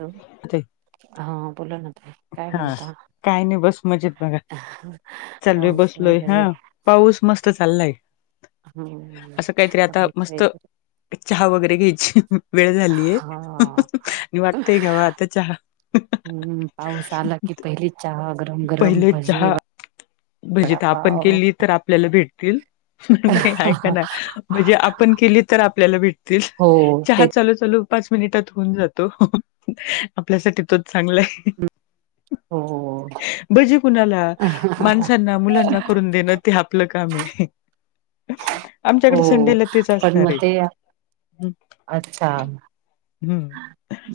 हं [unintelligible] हा, बोला ना. काय हा म्हणता काय नाही बस मजेत बघा, चालूये पाऊस बसलोय हा वगैरे पाऊस मस्त चाललाय. हम्, असं काहीतरी आता तब्येत हाय मस्त बरी? चहा वगैरे घ्यायची वेळ झालीये, हा आणि वाटतयं घ्यावा आता चहा. हम्म, पाऊस आला की पहिली चहा. गरम गरम पहिले भजी चहा, भजीत आपण वडापाव केली तर आपल्याला भेटतील. नाही ऐका ना भजे आपण केली तर आपल्याला भेटतील हो चहा ते चालू, चालू पाच मिनिटात होऊन जातो, आपल्यासाठी तोच चांगलाय. हो, हो, हो भजी कुणाला, माणसांना मुलांना करून देणं ते आपलं काम ये आमच्याकड हो संडेला तेच पण मग असणारे. ते अच्छा. हम्म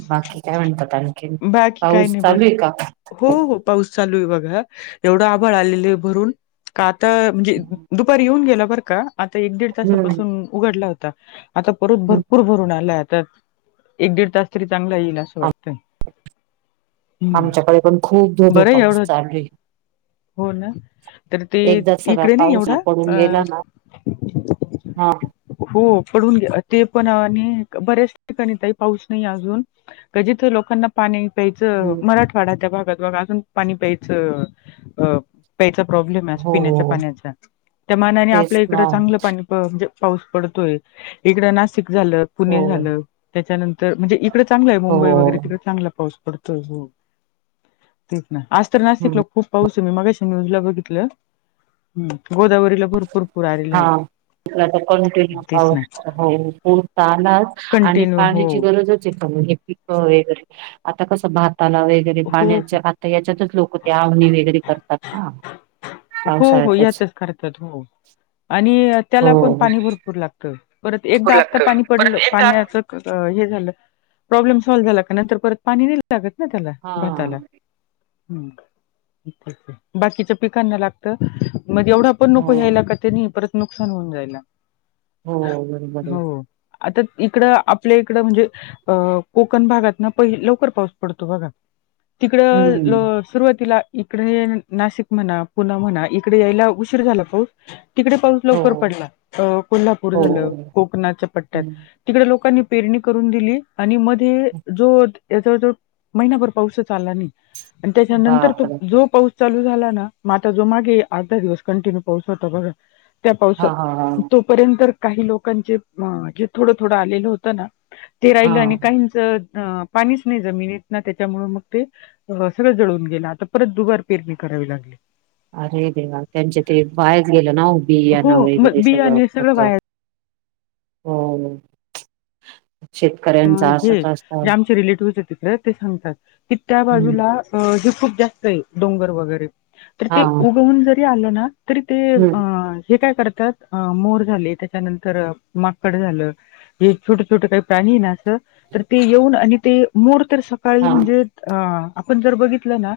बाकी काय म्हणतात आणखीण, बाकी काही पाऊस नाही बस चालूये का? हो, हो पाऊस चालू आहे बघा, एवढं आभाळ आलेलं आहे भरून. का त म्हणजे दुपारी येऊन गेला बरं का, आता एक दीड हम्म तासापासून उघडला होता. आता परत हम्म भरपूर भरून आलाय आता, एक दीड तास तरी चांगला येईल असं आम वाटतय. आमच्याकडे पण खूप धो, धो बरं पाऊस एवढं चालूये. हो ना तर ते सगळा इकडे नाइ ऐ पाऊस ना एवढा पडून गेला अ ना हा. हो पडून गेला, ते पण आणि बऱ्याच ठिकाणी ताई पाऊस नाही अजून. क जिथे लोकांना- पाणी प्यायचं, हम्म मराठवाडा त्या भागात बघा अजून पाणी प्यायचं अ प्यायचा प्रॉब्लेम आहे पिण्याच्या हो पाण्याचा, त्या मानाने तेच आपल्या ना इकडं चांगलं पाणी प म्हणजे अं पाऊस पडतोय, इकडं नाशिक झालं. हो पुणे झालं, त्याच्यानंतर म्हणजे इकडं चांगलं आहे, हो मुंबई वगैरे तिकडे चांगला पाऊस पडतो हो. ठीक ना. आज तर हम्म. नाशिकला खूप पाऊस आहे.. मी मगाशी न्यूजला बघितलं. हम्.. गोदावरीला भरपर पूर आलेला आहे. आता कंटिन्यू तेच ना पाऊस हो पूर तर आलाच, आणि कंटिन्यू हो पाण्याची गरजच आहे वगैरे आता कसं भाताला वगैरे हो पाण्याच्या आ त याच्यातच लोक ते आवनी वगैरे करतात ना. हो हो पावसाळ्यातच यातच करतात.. हो आणि त्याला पण हो पाणी भरपूर लागतं परत एकदा आत्ता पाणी पडलं, पाण्याचं तर हे झालं.. प्रॉब्लेम सॉल्व झाला का नंतर परत पाणी नाय लागत ना त्याला हा भाताला हम. बाकीच्या पिकांना लागतं.. मग एवढा पण नको हो घ्यायला.. का ते नाही परत नुकसान होऊन जाईल ना हो बरोबर आहे हो आता इकडं आपल्या इकडं म्हणजे- अ कोकण भागात ना पहिले लवकर पाऊस पडतो बघा तिकड हम्म सुरुवातीला इकडे नाशिक म्हणा पूणा म्हणा इकडे यायला उशीर झाला पाऊस.. तिकडे पाऊस हो लवकर पडला.. कोल्हापूर हो झालं, कोकणाच्या पट्ट्यात हम् तिकडे लोकांनी पेरणी करून दिली.. आणि मध्ये जो या जवळ जवळ महिनाभर पाऊसच आला नाही.. आणि त्याच्यानंतर तो बापरे जो पाऊस चालू झाला ना मग आता जो मागे आठ दहा दिवस कंटिन्यू पाऊस होता बघा त्या हा पावसात हा हा तो पर्यंत काही लोकांचे जे थोडं थोडं आलेलं होत ना ते राहिलं आणि हा काहीच पाणीच नाही जमिनीत ना त्याच्यामुळ मग ते अ, सगळं जळून गेलं,, आता परत दुवार पेरणी करावी लागली.. अरे देवा! त्यांच्या ते वायाच गेलं ना.. उ हो बियाना वगैरे मग सगळं बियाणे करत वाया हो.. शेतकऱ्यांचा हे असच असता जे आमचे रिलेटिव्ह होतेत तिथ तिकडे ते सांगतात की त्या हम्म बाजूला हे खूप जास्त आहे, डोंगर वगैरे तर हा ते उगवून जरी आलं ना तरी ते हम्म हे काय करतात अ मोर झाले त्याच्यानंतर माकड झालं हे छोटे छोटे काही प्राणी ना ते येऊन आणि ते मोर तर सकाळी हा म्हणजे अ आपण जर बघितलं ना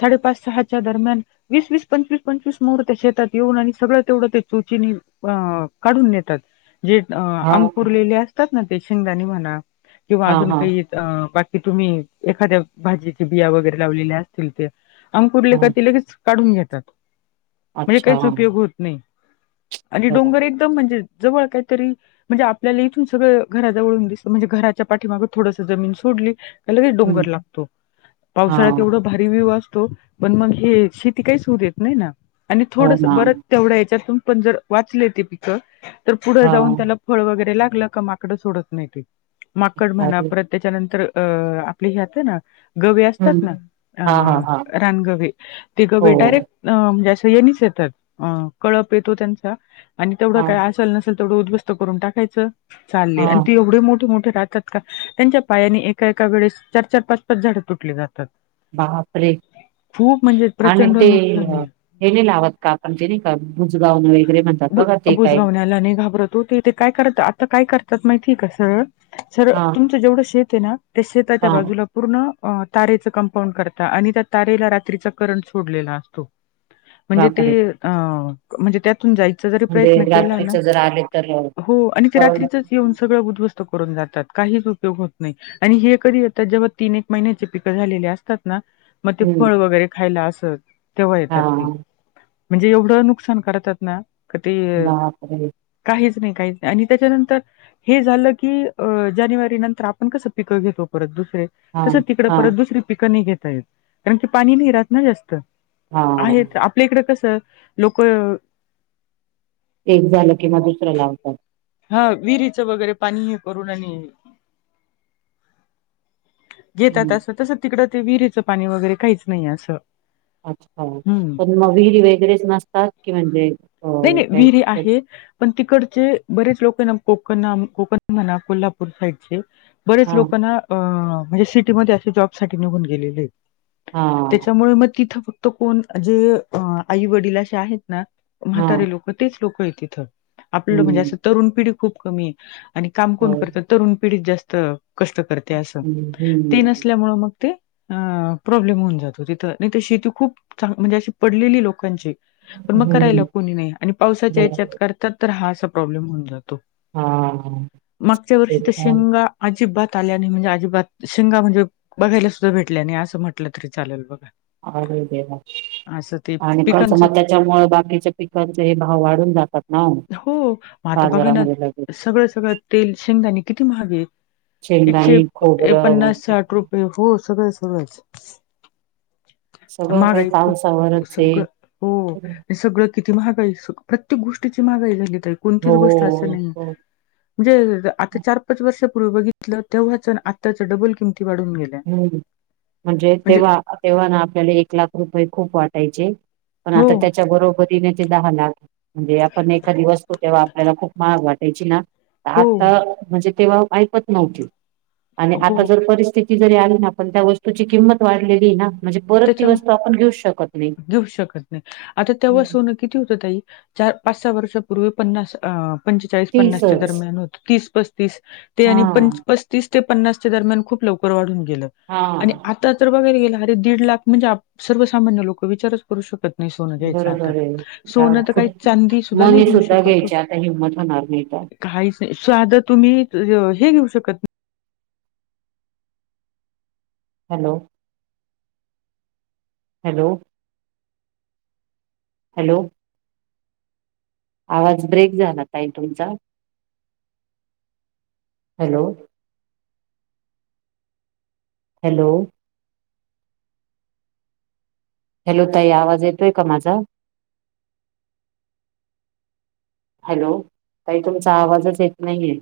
साडेपाच सहाच्या दरम्यान वीस वीस पंचवीस पंचवीस मोर शेतात येऊन आणि सगळं तेवढं ते चोचीनी अ काढून देतात जे हा अंकुरलेले असतात ना ते शेंगदाणी म्हणा किंवा हा अजून हा काही बाकी तुम्ही एखाद्या भाजीची बिया वगैरे लावलेल्या असतील ते अंकुरले हा का ते लगेच काढून घेतात.. म्हणजे अच्छा काहीच उपयोग होत नाही.. आणि बघा डोंगरीत म्हणजे जवळ काहीतरी म्हणजे आपल्याला इथून सगळं घराजवळून दिसत म्हणजे घराच्या पाठीमाग थोडस जमीन सोडली की लगे हम्म डोंगर लागतो.. हा पावसाळ्यात एवढं भारी व्यू असतो.. पण मग हे शेती काहीच होऊ देत नाही ना आणि हो थोडस ना बरं तेवढ्या याच्यातून पण जर वाचले ते पिकं तर पुढं हा जाऊन त्याला फळ वगैरे लागलं का माकडं सोडत नाही ते माकड म्हणा अरे परत त्याच्यानंतर अ आपली हे असते ना.. गवे असतात हम्म ना हा हा हा अ रानगवे ते हो गवे डायरेक्ट अ म्हणजे अस ह्यांनीच येतात कळप येतो त्यांचा आणि तेवढं हा काय असल न तेवढ उद्स्त करून टाकायच.. चाले हा आणि ते एवढे मोठे मोठे काढतात का? त्यांच्या पायानी एका एका वेळेस चार चार पाच पाच झाड तुटले जातात. बापरे हां. म्हणजे आणि प्रचंड ते नुकसान अ, ए. हे नाही लावत का आपण? ते नाही का बुजगावणे. बु बुजगावण्याला नाही घाबरत हो ते. ते काय करता. आता काय करतात माहिती का सं? स हा तुमचं जेवढं शेत आहे ना? त्या शेताच्या हा बाजूला- पूर्ण तारेचं कंपाऊंड करता. आणि त्या तारेला रात्रीचा करंट सोडलेला असतो. म्हणजे ते बापरे अ म्हणजे- जायचं जरी म्हणजे प्रयत्न केला ना? रात्रीच जर आले तर अ, हो. आणि ते परवड रात्रीच येऊन सगळं उधवस्त- करून जातात. काहीच उपयोग होत नाही. आणि हे कधी येतात? जेव्हा तीन एक महिन्याचे पिकं झालेले असतात ना? म ते हम्म फळ वगैरे खायला अस. तेव्हा हा येतात ते. म्हणजे एवढं नुकसान करतात- ना? का ते बापरे काहीच नाही काहीच नाही. आणि त्याच्यानंतर- हे झालं की, अ जानेवारी नंतर आपण कसं पिकं घेतो परत दुसरे. हा तसं तिकडं हा परत दुसरी पिकं नाही घेता येत. कारण की पाणी नाही राहत ना जास्त. आले हा का. आपल्या इकडे कसं? लोक- एक झालं कि म दुसरं लावतात. हां. विहिरीच वगैरे पाणी हे करून आणि- येतात हम्म असं. तसं तिकडे ते विहिरीचं पाणी वगैरे काहीच नाही असं. अच्छा. हम्म. पण मग विहीरी वगैरेंच नसतात की म्हणजे- अ नाही नाही. काही विहिरी आहे. पण तिकडचे बरेच लोक ना? कोकण कोकण म्हणा कोल्हापूर साईडचे- बरेच हा लोक ना? म्हणजे सिटीमध्ये असे जॉब साठी निघून गेलेले आहेत. हा त्याच्यामुळे मग तिथं फक्त कोण? जे आई वडील असे आहेत ना? हा म्हातारे लोक. तेच लोक आहे तिथं. आपलं म्हणजे हम्म असं तरुण पिढी खूप कमी ए. आणि काम कोण हो करतं? तरुण पिढी जास्त कष्ट करते असं. हम्म ते हम्म नसल्यामुंळ मग ते- अं. प्रॉब्लेम होऊन जातो तिथं. नाही तर शेती खूप चांगली म्हणजे अशी पडलेली ए लोकांची. पण मग करायला हम्म कोणी नाही. आणि पावसाच्या बर ह्याच्यात करतात तर हा असा प्रॉब्लेम होऊन जातो. हा मागच्या ते वर्षी तर पण शेंगा- अजिबात आल्या नाही म्हणजे अजिबात. शेंगा म्हणजे- बघायला सुद्धा भेटल्या नाही असं म्हटलं तरी चालेल बघा. आवाज येतोय का? असं ते आणि कसं पिकांचं मग त्याच्यामुळे बाकीच पिक- पिकांचे ही भाव वाढून जातात. ना ओ हो. म आता बघा ना. बाजारामध्ये लगेच सगळं सगळं तेल शेंगदाणे किती महाग‌‌ ए. एकशे शेंगदाणे खोबरं पन्नास साठ रुपये, हो. सगळ सगळचं. सगळं काही महागाई खूप, पावसावरच आहे सगळं हो सगळं. किती महागाई. प्रत्येक गोष्टीची महागाई झाली ताई. हो कोणतीच गोष्ट असं नाही- हो [unintelligible] आता चार पाच वर्षांपूर्वी बघितलं. तेव्हाच अन आत्ताचं डबल किमती वाढून गेल्या. हम्म. म्हणजे तेव्हा तेव्हा ना आपल्याला एक लाख रुपये खूप वाटायचे. पण हो, आता त्याच्या बरोबरीने ते दहा लाख- म्हणजे आपण एखादी वस्तू तेव्हा आपल्याला खूप महाग वाटायची ना? हो, आत्ता - म्हणजे तेव्हा ऐपत नव्हती. आणि आता हो. जर परिस्थिती - -ती जरी आली ना? पण त्या वस्तूची किंमत वाढलेली ए ना? म्हणजे परत ती त्याच्यामुळे वस्तू आपण घेऊच शकत नाही. घेऊ शकत नाही. आता हं. तेव्हा हं. सोनं किती होत ताई. चार पाच सहा वर्षापूर्वी पन्नास अ- पंचेचाळीस ती पन्नास च्या सहज दरम्यान होत. तीस पस्तीस ते हा आणि पंच पस्ती - तीस ते पन्नास च्या दरम्यान खूप लवकर वाढून गेल, हा आणि आता तर बघायला गेल दीड लाख म्हणजे आप सर्वसामान्य लोक विचारच करू शकत नाही सोनं घ्यायच आता, बरोबर आहे. अ, सोनं तर काय चांदी सुद्धा नाही घेऊ शकतो नाही, हिंमत होणार नाही आता. काहीच नाही! साधं तुम्ही य हे घेऊ शकत नाही. Hello- hello. हॅलो. आवाज ब्रेक झाला ताई तुमचा. हॅलो. हॅलो. हॅलो ताई आवाज येतोय का माझा? हॅलो, ताई तुमचा आवाजच येत नाहीेये.